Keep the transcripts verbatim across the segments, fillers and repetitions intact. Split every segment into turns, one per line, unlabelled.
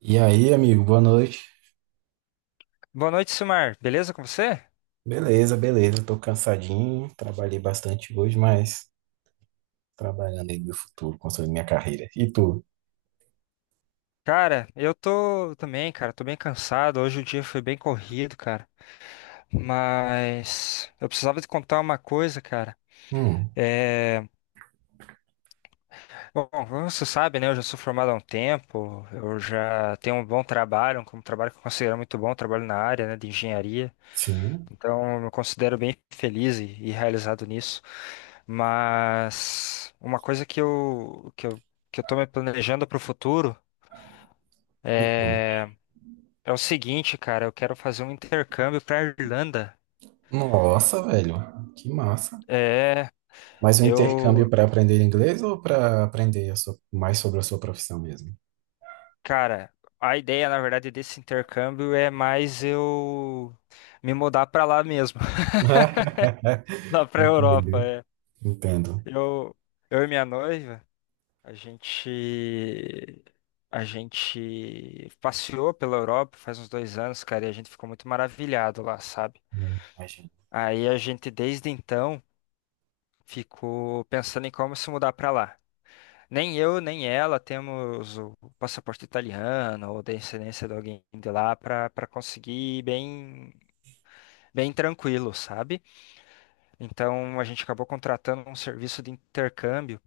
E aí, amigo, boa noite.
Boa noite, Silmar. Beleza com você?
Beleza, beleza. Tô cansadinho, trabalhei bastante hoje, mas trabalhando aí no meu futuro, construindo minha carreira. E tu?
Cara, eu tô também, cara. Tô bem cansado. Hoje o dia foi bem corrido, cara. Mas eu precisava te contar uma coisa, cara.
Hum,
É... Bom, como você sabe, né? Eu já sou formado há um tempo. Eu já tenho um bom trabalho, um trabalho que eu considero muito bom, trabalho na área, né, de engenharia.
sim.
Então, eu me considero bem feliz e, e realizado nisso. Mas uma coisa que eu, que eu, que eu tô me planejando para o futuro.
E tu?
é É o seguinte, cara, eu quero fazer um intercâmbio para Irlanda.
Nossa, velho, que massa.
É,
Mas o
eu,
intercâmbio para aprender inglês ou para aprender a sua- mais sobre a sua profissão mesmo?
cara, a ideia, na verdade, desse intercâmbio é mais eu me mudar para lá mesmo, lá para Europa.
Entendo,
É.
entendo.
Eu, eu e minha noiva, a gente, a gente passeou pela Europa faz uns dois anos, cara, e a gente ficou muito maravilhado lá, sabe?
Imagino.
Aí a gente, desde então, ficou pensando em como se mudar para lá. Nem eu, nem ela temos o passaporte italiano ou descendência de alguém de lá para para conseguir ir bem bem tranquilo, sabe? Então a gente acabou contratando um serviço de intercâmbio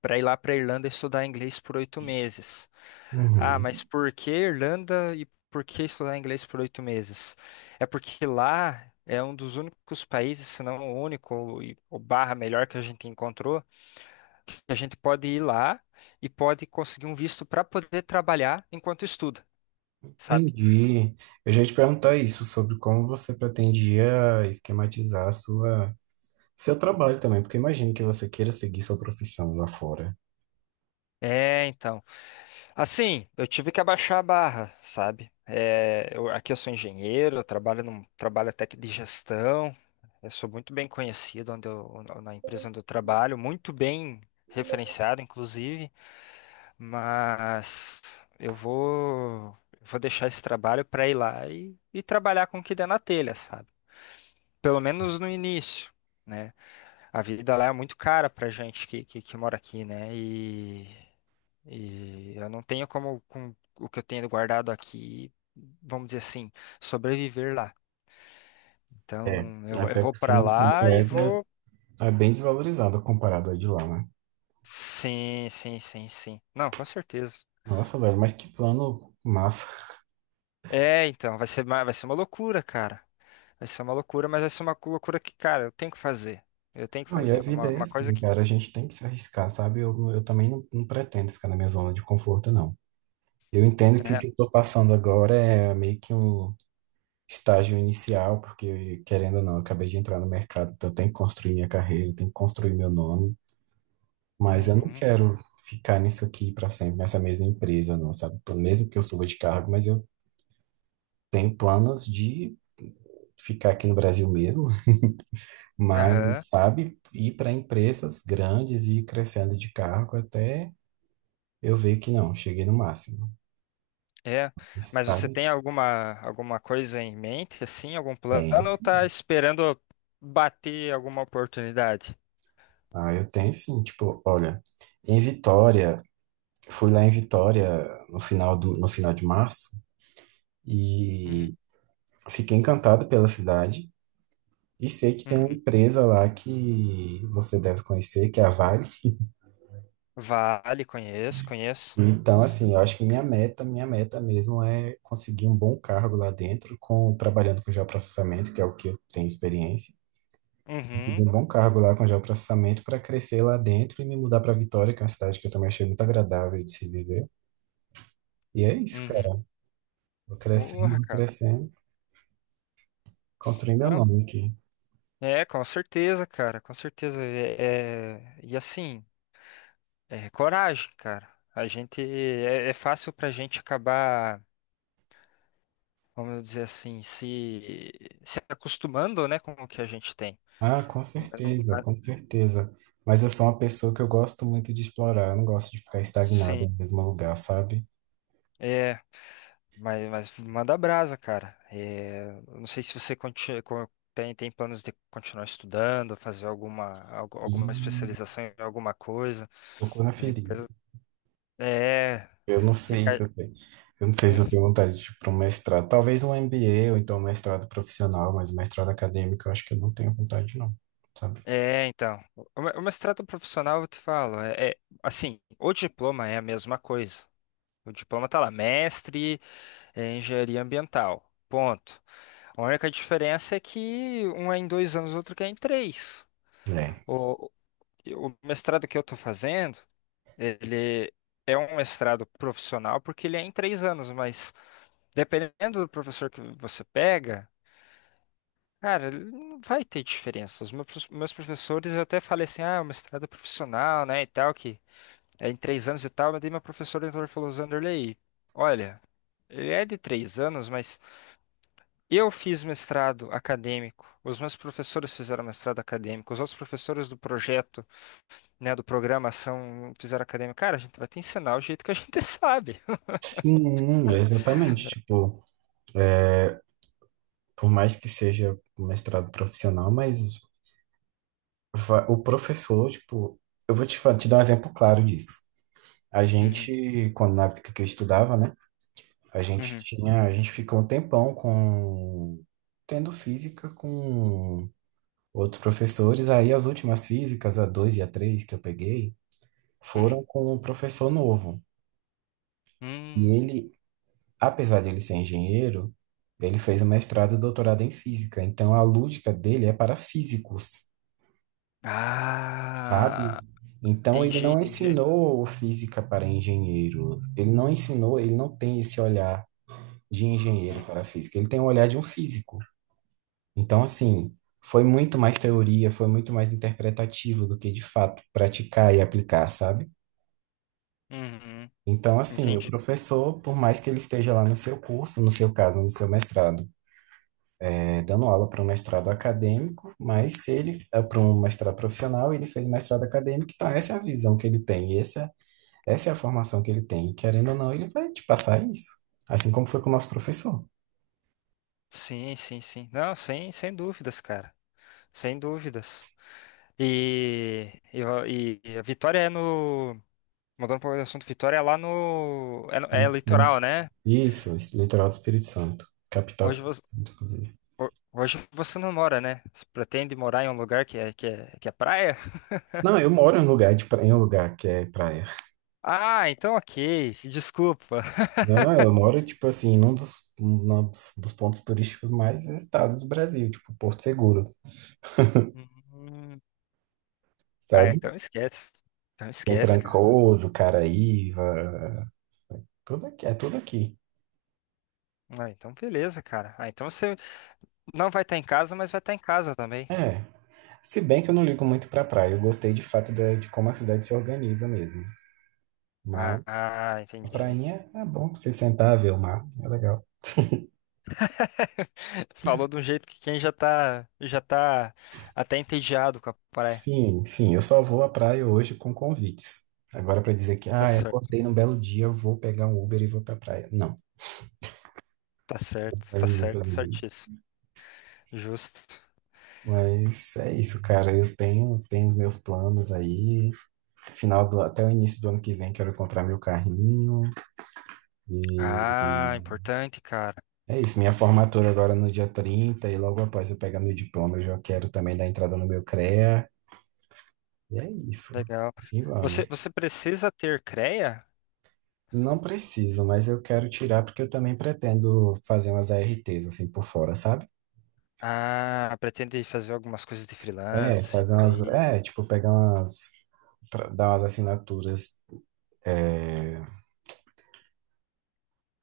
para ir lá para Irlanda estudar inglês por oito meses. Ah, mas
Uhum,
por que Irlanda e por que estudar inglês por oito meses? É porque lá é um dos únicos países, se não o único, e- ou barra melhor que a gente encontrou, e a gente pode ir lá e pode conseguir um visto para poder trabalhar enquanto estuda, sabe?
entendi. Eu já ia te perguntar isso, sobre como você pretendia esquematizar a sua seu trabalho também, porque imagino que você queira seguir sua profissão lá fora.
É, então. Assim, eu tive que abaixar a barra, sabe? É, eu- aqui eu sou engenheiro, eu trabalho num trabalho até que de gestão. Eu sou muito bem conhecido onde eu, na empresa onde eu trabalho, muito bem referenciado, inclusive. Mas eu vou, vou deixar esse trabalho para ir lá e, e trabalhar com o que der na telha, sabe? Pelo menos no início, né? A vida lá é muito cara pra gente que, que, que mora aqui, né? E, e eu não tenho como, com o que eu tenho guardado aqui, vamos dizer assim, sobreviver lá.
É.
Então, eu, vou- eu
Até
vou
porque
pra
nossa
lá e
moeda
vou.
é bem desvalorizada comparado à de lá, né?
Sim, sim, sim, sim. Não, com certeza.
Nossa, velho, mas que plano massa.
É, então, vai ser, ma- vai ser uma loucura, cara. Vai ser uma loucura, mas vai ser uma cu- loucura que, cara, eu tenho que fazer. Eu tenho que
Não, e a
fazer. É uma,
vida é
uma coisa
assim,
que.
cara, a gente tem que se arriscar, sabe? Eu, eu também não, não pretendo ficar na minha zona de conforto, não. Eu entendo que o que
É.
eu tô passando agora é meio que um estágio inicial, porque, querendo ou não, eu acabei de entrar no mercado, então eu tenho que construir minha carreira, eu tenho que construir meu nome. Mas eu não
Uhum.
quero ficar nisso aqui para sempre, nessa mesma empresa, não, sabe? Pelo mesmo que eu suba de cargo, mas eu tenho planos de ficar aqui no Brasil mesmo, mas,
Aham.
sabe, ir para empresas grandes e ir crescendo de cargo até eu ver que não, cheguei no máximo,
É, mas você
sabe?
tem alguma alguma coisa em mente, assim, algum plano,
Tenho,
ou tá
sim.
esperando bater alguma oportunidade?
Ah, eu tenho sim, tipo, olha, em Vitória, fui lá em Vitória no final do, no final de março
Uhum,
e fiquei encantado pela cidade. E sei que tem uma
uhum.
empresa lá que você deve conhecer, que é a Vale.
Vale, conheço, conheço.
Então, assim, eu acho que minha meta, minha meta mesmo é conseguir um bom cargo lá dentro, com trabalhando com geoprocessamento, que é o que eu tenho experiência. Conseguir
Uhum,
um bom cargo lá com geoprocessamento para crescer lá dentro e me mudar para Vitória, que é uma cidade que eu também achei muito agradável de se viver. E é isso,
uhum.
cara. Vou crescendo,
Porra,
vou
cara.
crescendo, construindo meu
Não,
nome aqui.
é, com certeza, cara, com certeza. É, é- e assim, é coragem, cara. A gente é, é fácil pra gente acabar, vamos dizer assim, se se acostumando, né, com o que a gente tem.
Ah, com
Não- é, não-
certeza,
mas-
com certeza. Mas eu sou uma pessoa que eu gosto muito de explorar, eu não gosto de ficar
Sim.
estagnado no mesmo lugar, sabe?
É. Mas, mas manda brasa, cara. É, não sei se você conti- co- tem, tem planos de continuar estudando, fazer alguma, algu- alguma
E
especialização em alguma coisa.
tocou na
As
ferida.
empresas. É,
Eu não sei se
fica.
eu tenho, eu não sei se eu tenho vontade de ir para um mestrado. Talvez um M B A ou então um mestrado profissional, mas um mestrado acadêmico eu acho que eu não tenho vontade, não, sabe?
É, então. O me- o mestrado profissional, eu te falo, é, é- assim, o diploma é a mesma coisa. O diploma tá lá, mestre em engenharia ambiental. Ponto. A única diferença é que um é em dois anos, o outro que é em três.
É.
O mestrado que eu estou fazendo, ele é um mestrado profissional porque ele é em três anos, mas dependendo do professor que você pega, cara, ele não vai ter diferença. Os meus meus professores, eu até falei assim, ah, o mestrado é profissional, né, e tal, que é em três anos e tal, mas daí meu professor entrou e falou, Zanderlei, olha, ele é de três anos, mas eu fiz mestrado acadêmico, os meus professores fizeram mestrado acadêmico, os outros professores do projeto, né, do programação, fizeram acadêmica, cara, a gente vai te ensinar o jeito que a gente sabe.
Sim, exatamente. Tipo, é, por mais que seja um mestrado profissional, mas va- o professor, tipo, eu vou te, fa- te dar um exemplo claro disso. A
Uhum,
gente, quando na época que eu estudava, né? A gente
uhum,
tinha, a gente ficou um tempão com tendo física com outros professores. Aí as últimas físicas, a dois e a três que eu peguei,
uhum.
foram com um professor novo. E
Hum,
ele, apesar de ele ser engenheiro, ele fez o mestrado e doutorado em física. Então a lógica dele é para físicos, sabe?
ah,
Então ele
entendi,
não
entendi.
ensinou física para engenheiro. Ele não ensinou, ele não tem esse olhar de engenheiro
Hum,
para física. Ele tem o olhar de um físico. Então, assim, foi muito mais teoria, foi muito mais interpretativo do que de fato praticar e aplicar, sabe?
uhum.
Então, assim, o
Entendi.
professor, por mais que ele esteja lá no seu curso, no seu caso, no seu mestrado, é, dando aula para um mestrado acadêmico, mas se ele é para um mestrado profissional, ele fez mestrado acadêmico, então essa é a visão que ele tem, essa, essa é a formação que ele tem. Querendo ou não, ele vai te passar isso. Assim como foi com o nosso professor.
Sim, sim, sim. Não, sem, sem dúvidas, cara. Sem dúvidas. E, e, a e- a Vitória é no. Mudando um pouco do assunto, Vitória é lá no. É, no- é
Espírito Santo.
litoral, né?
Isso, es- litoral do Espírito Santo. Capital do
Hoje
Espírito
você,
Santo, inclusive.
ho- hoje você não mora, né? Você pretende morar em um lugar que é, que é, que é praia?
Não, eu moro em um lugar, de pra- em um lugar que é praia.
Ah, então ok. Desculpa.
Não, eu moro, tipo assim, num dos, num dos dos pontos turísticos mais visitados do Brasil, tipo Porto Seguro,
Hum. Ah,
sabe?
então esquece. Então
Tem
esquece, cara.
Trancoso, Caraíva, tudo aqui, é tudo aqui.
Ah, então beleza, cara. Ah, então você não vai estar em casa, mas vai estar em casa também.
É, se bem que eu não ligo muito pra praia, eu gostei de fato de, de como a cidade se organiza mesmo.
Ah,
Mas
ah,
a
entendi.
prainha é bom pra você sentar, ver o mar, é legal.
Falou de um jeito que quem já tá, já tá até entediado com a praia.
Sim, sim, eu só vou à praia hoje com convites. Agora para dizer que,
Tá
ah, eu
certo,
acordei num belo dia, eu vou pegar um Uber e vou pra praia. Não.
tá certo,
Aí
tá
eu vou
certo,
fazer isso.
certíssimo. Justo.
Mas é isso, cara. Eu tenho, tenho os meus planos aí. Final do, até o início do ano que vem, quero comprar meu carrinho. E
Ah, importante, cara.
é isso. Minha formatura agora é no dia trinta e logo após eu pegar meu diploma, eu já quero também dar entrada no meu C R E A. E é isso.
Legal.
E vamos.
Você, você precisa ter creia?
Não preciso, mas eu quero tirar porque eu também pretendo fazer umas A R Ts assim por fora, sabe?
Ah, pretende fazer algumas coisas de
É,
freelance
fazer
por
umas.
aí.
É, tipo, pegar umas. tra- Dar umas assinaturas. É,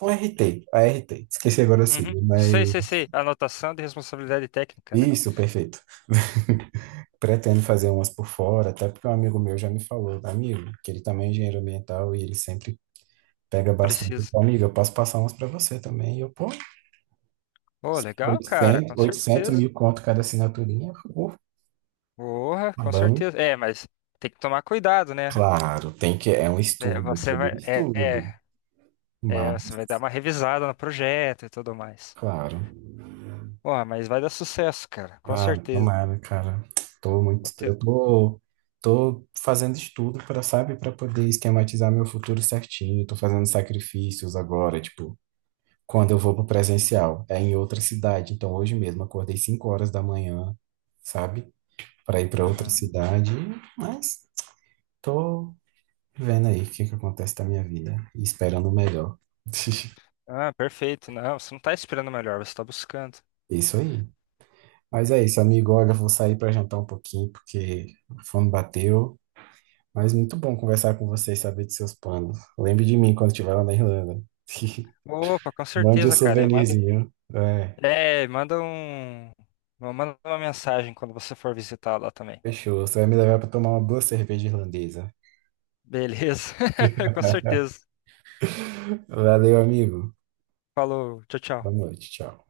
um R T, A R T. Esqueci agora o
Uhum.
sigla,
Sei, sei,
mas.
sei. Anotação de responsabilidade técnica, né?
Isso, perfeito. Pretendo fazer umas por fora, até porque um amigo meu já me falou, amigo, que ele também é engenheiro ambiental e ele sempre pega bastante. Ele
Precisa.
falou: amigo, eu posso passar umas para você também. E eu, pô,
Ô, legal, cara,
oitocentos
com
oitocentos
certeza.
mil conto cada assinaturinha. Pô,
Porra,
tá
com
bom.
certeza. É, mas tem que tomar cuidado, né?
Claro, tem que, é um
É,
estudo, é
você
todo
vai,
um
é,
estudo,
é, é,
mas,
você vai dar uma revisada no projeto e tudo mais.
claro.
Porra, mas vai dar sucesso, cara, com
Ai,
certeza.
tomara, cara. Tô
O
muito,
teu-
eu tô, Tô fazendo estudo para, sabe, para poder esquematizar meu futuro certinho. Tô fazendo sacrifícios agora, tipo, quando eu vou pro presencial, é em outra cidade. Então, hoje mesmo acordei cinco horas da manhã, sabe, para ir para outra
Uhum.
cidade, mas tô vendo aí o que que acontece na minha vida e esperando o melhor.
Ah, perfeito. Não, você não tá esperando o melhor, você tá buscando.
Isso aí. Mas é isso, amigo. Olha, eu vou sair para jantar um pouquinho porque a fome bateu. Mas muito bom conversar com você e saber de seus planos. Lembre de mim quando estiver lá na Irlanda.
Opa, com
Mande um
certeza, cara. E manda
souvenirzinho. É,
É, manda um. Manda uma mensagem quando você for visitar lá também.
fechou. Você vai me levar para tomar uma boa cerveja irlandesa.
Beleza? Com certeza.
Valeu, amigo.
Falou, tchau, tchau.
Boa noite. Tchau.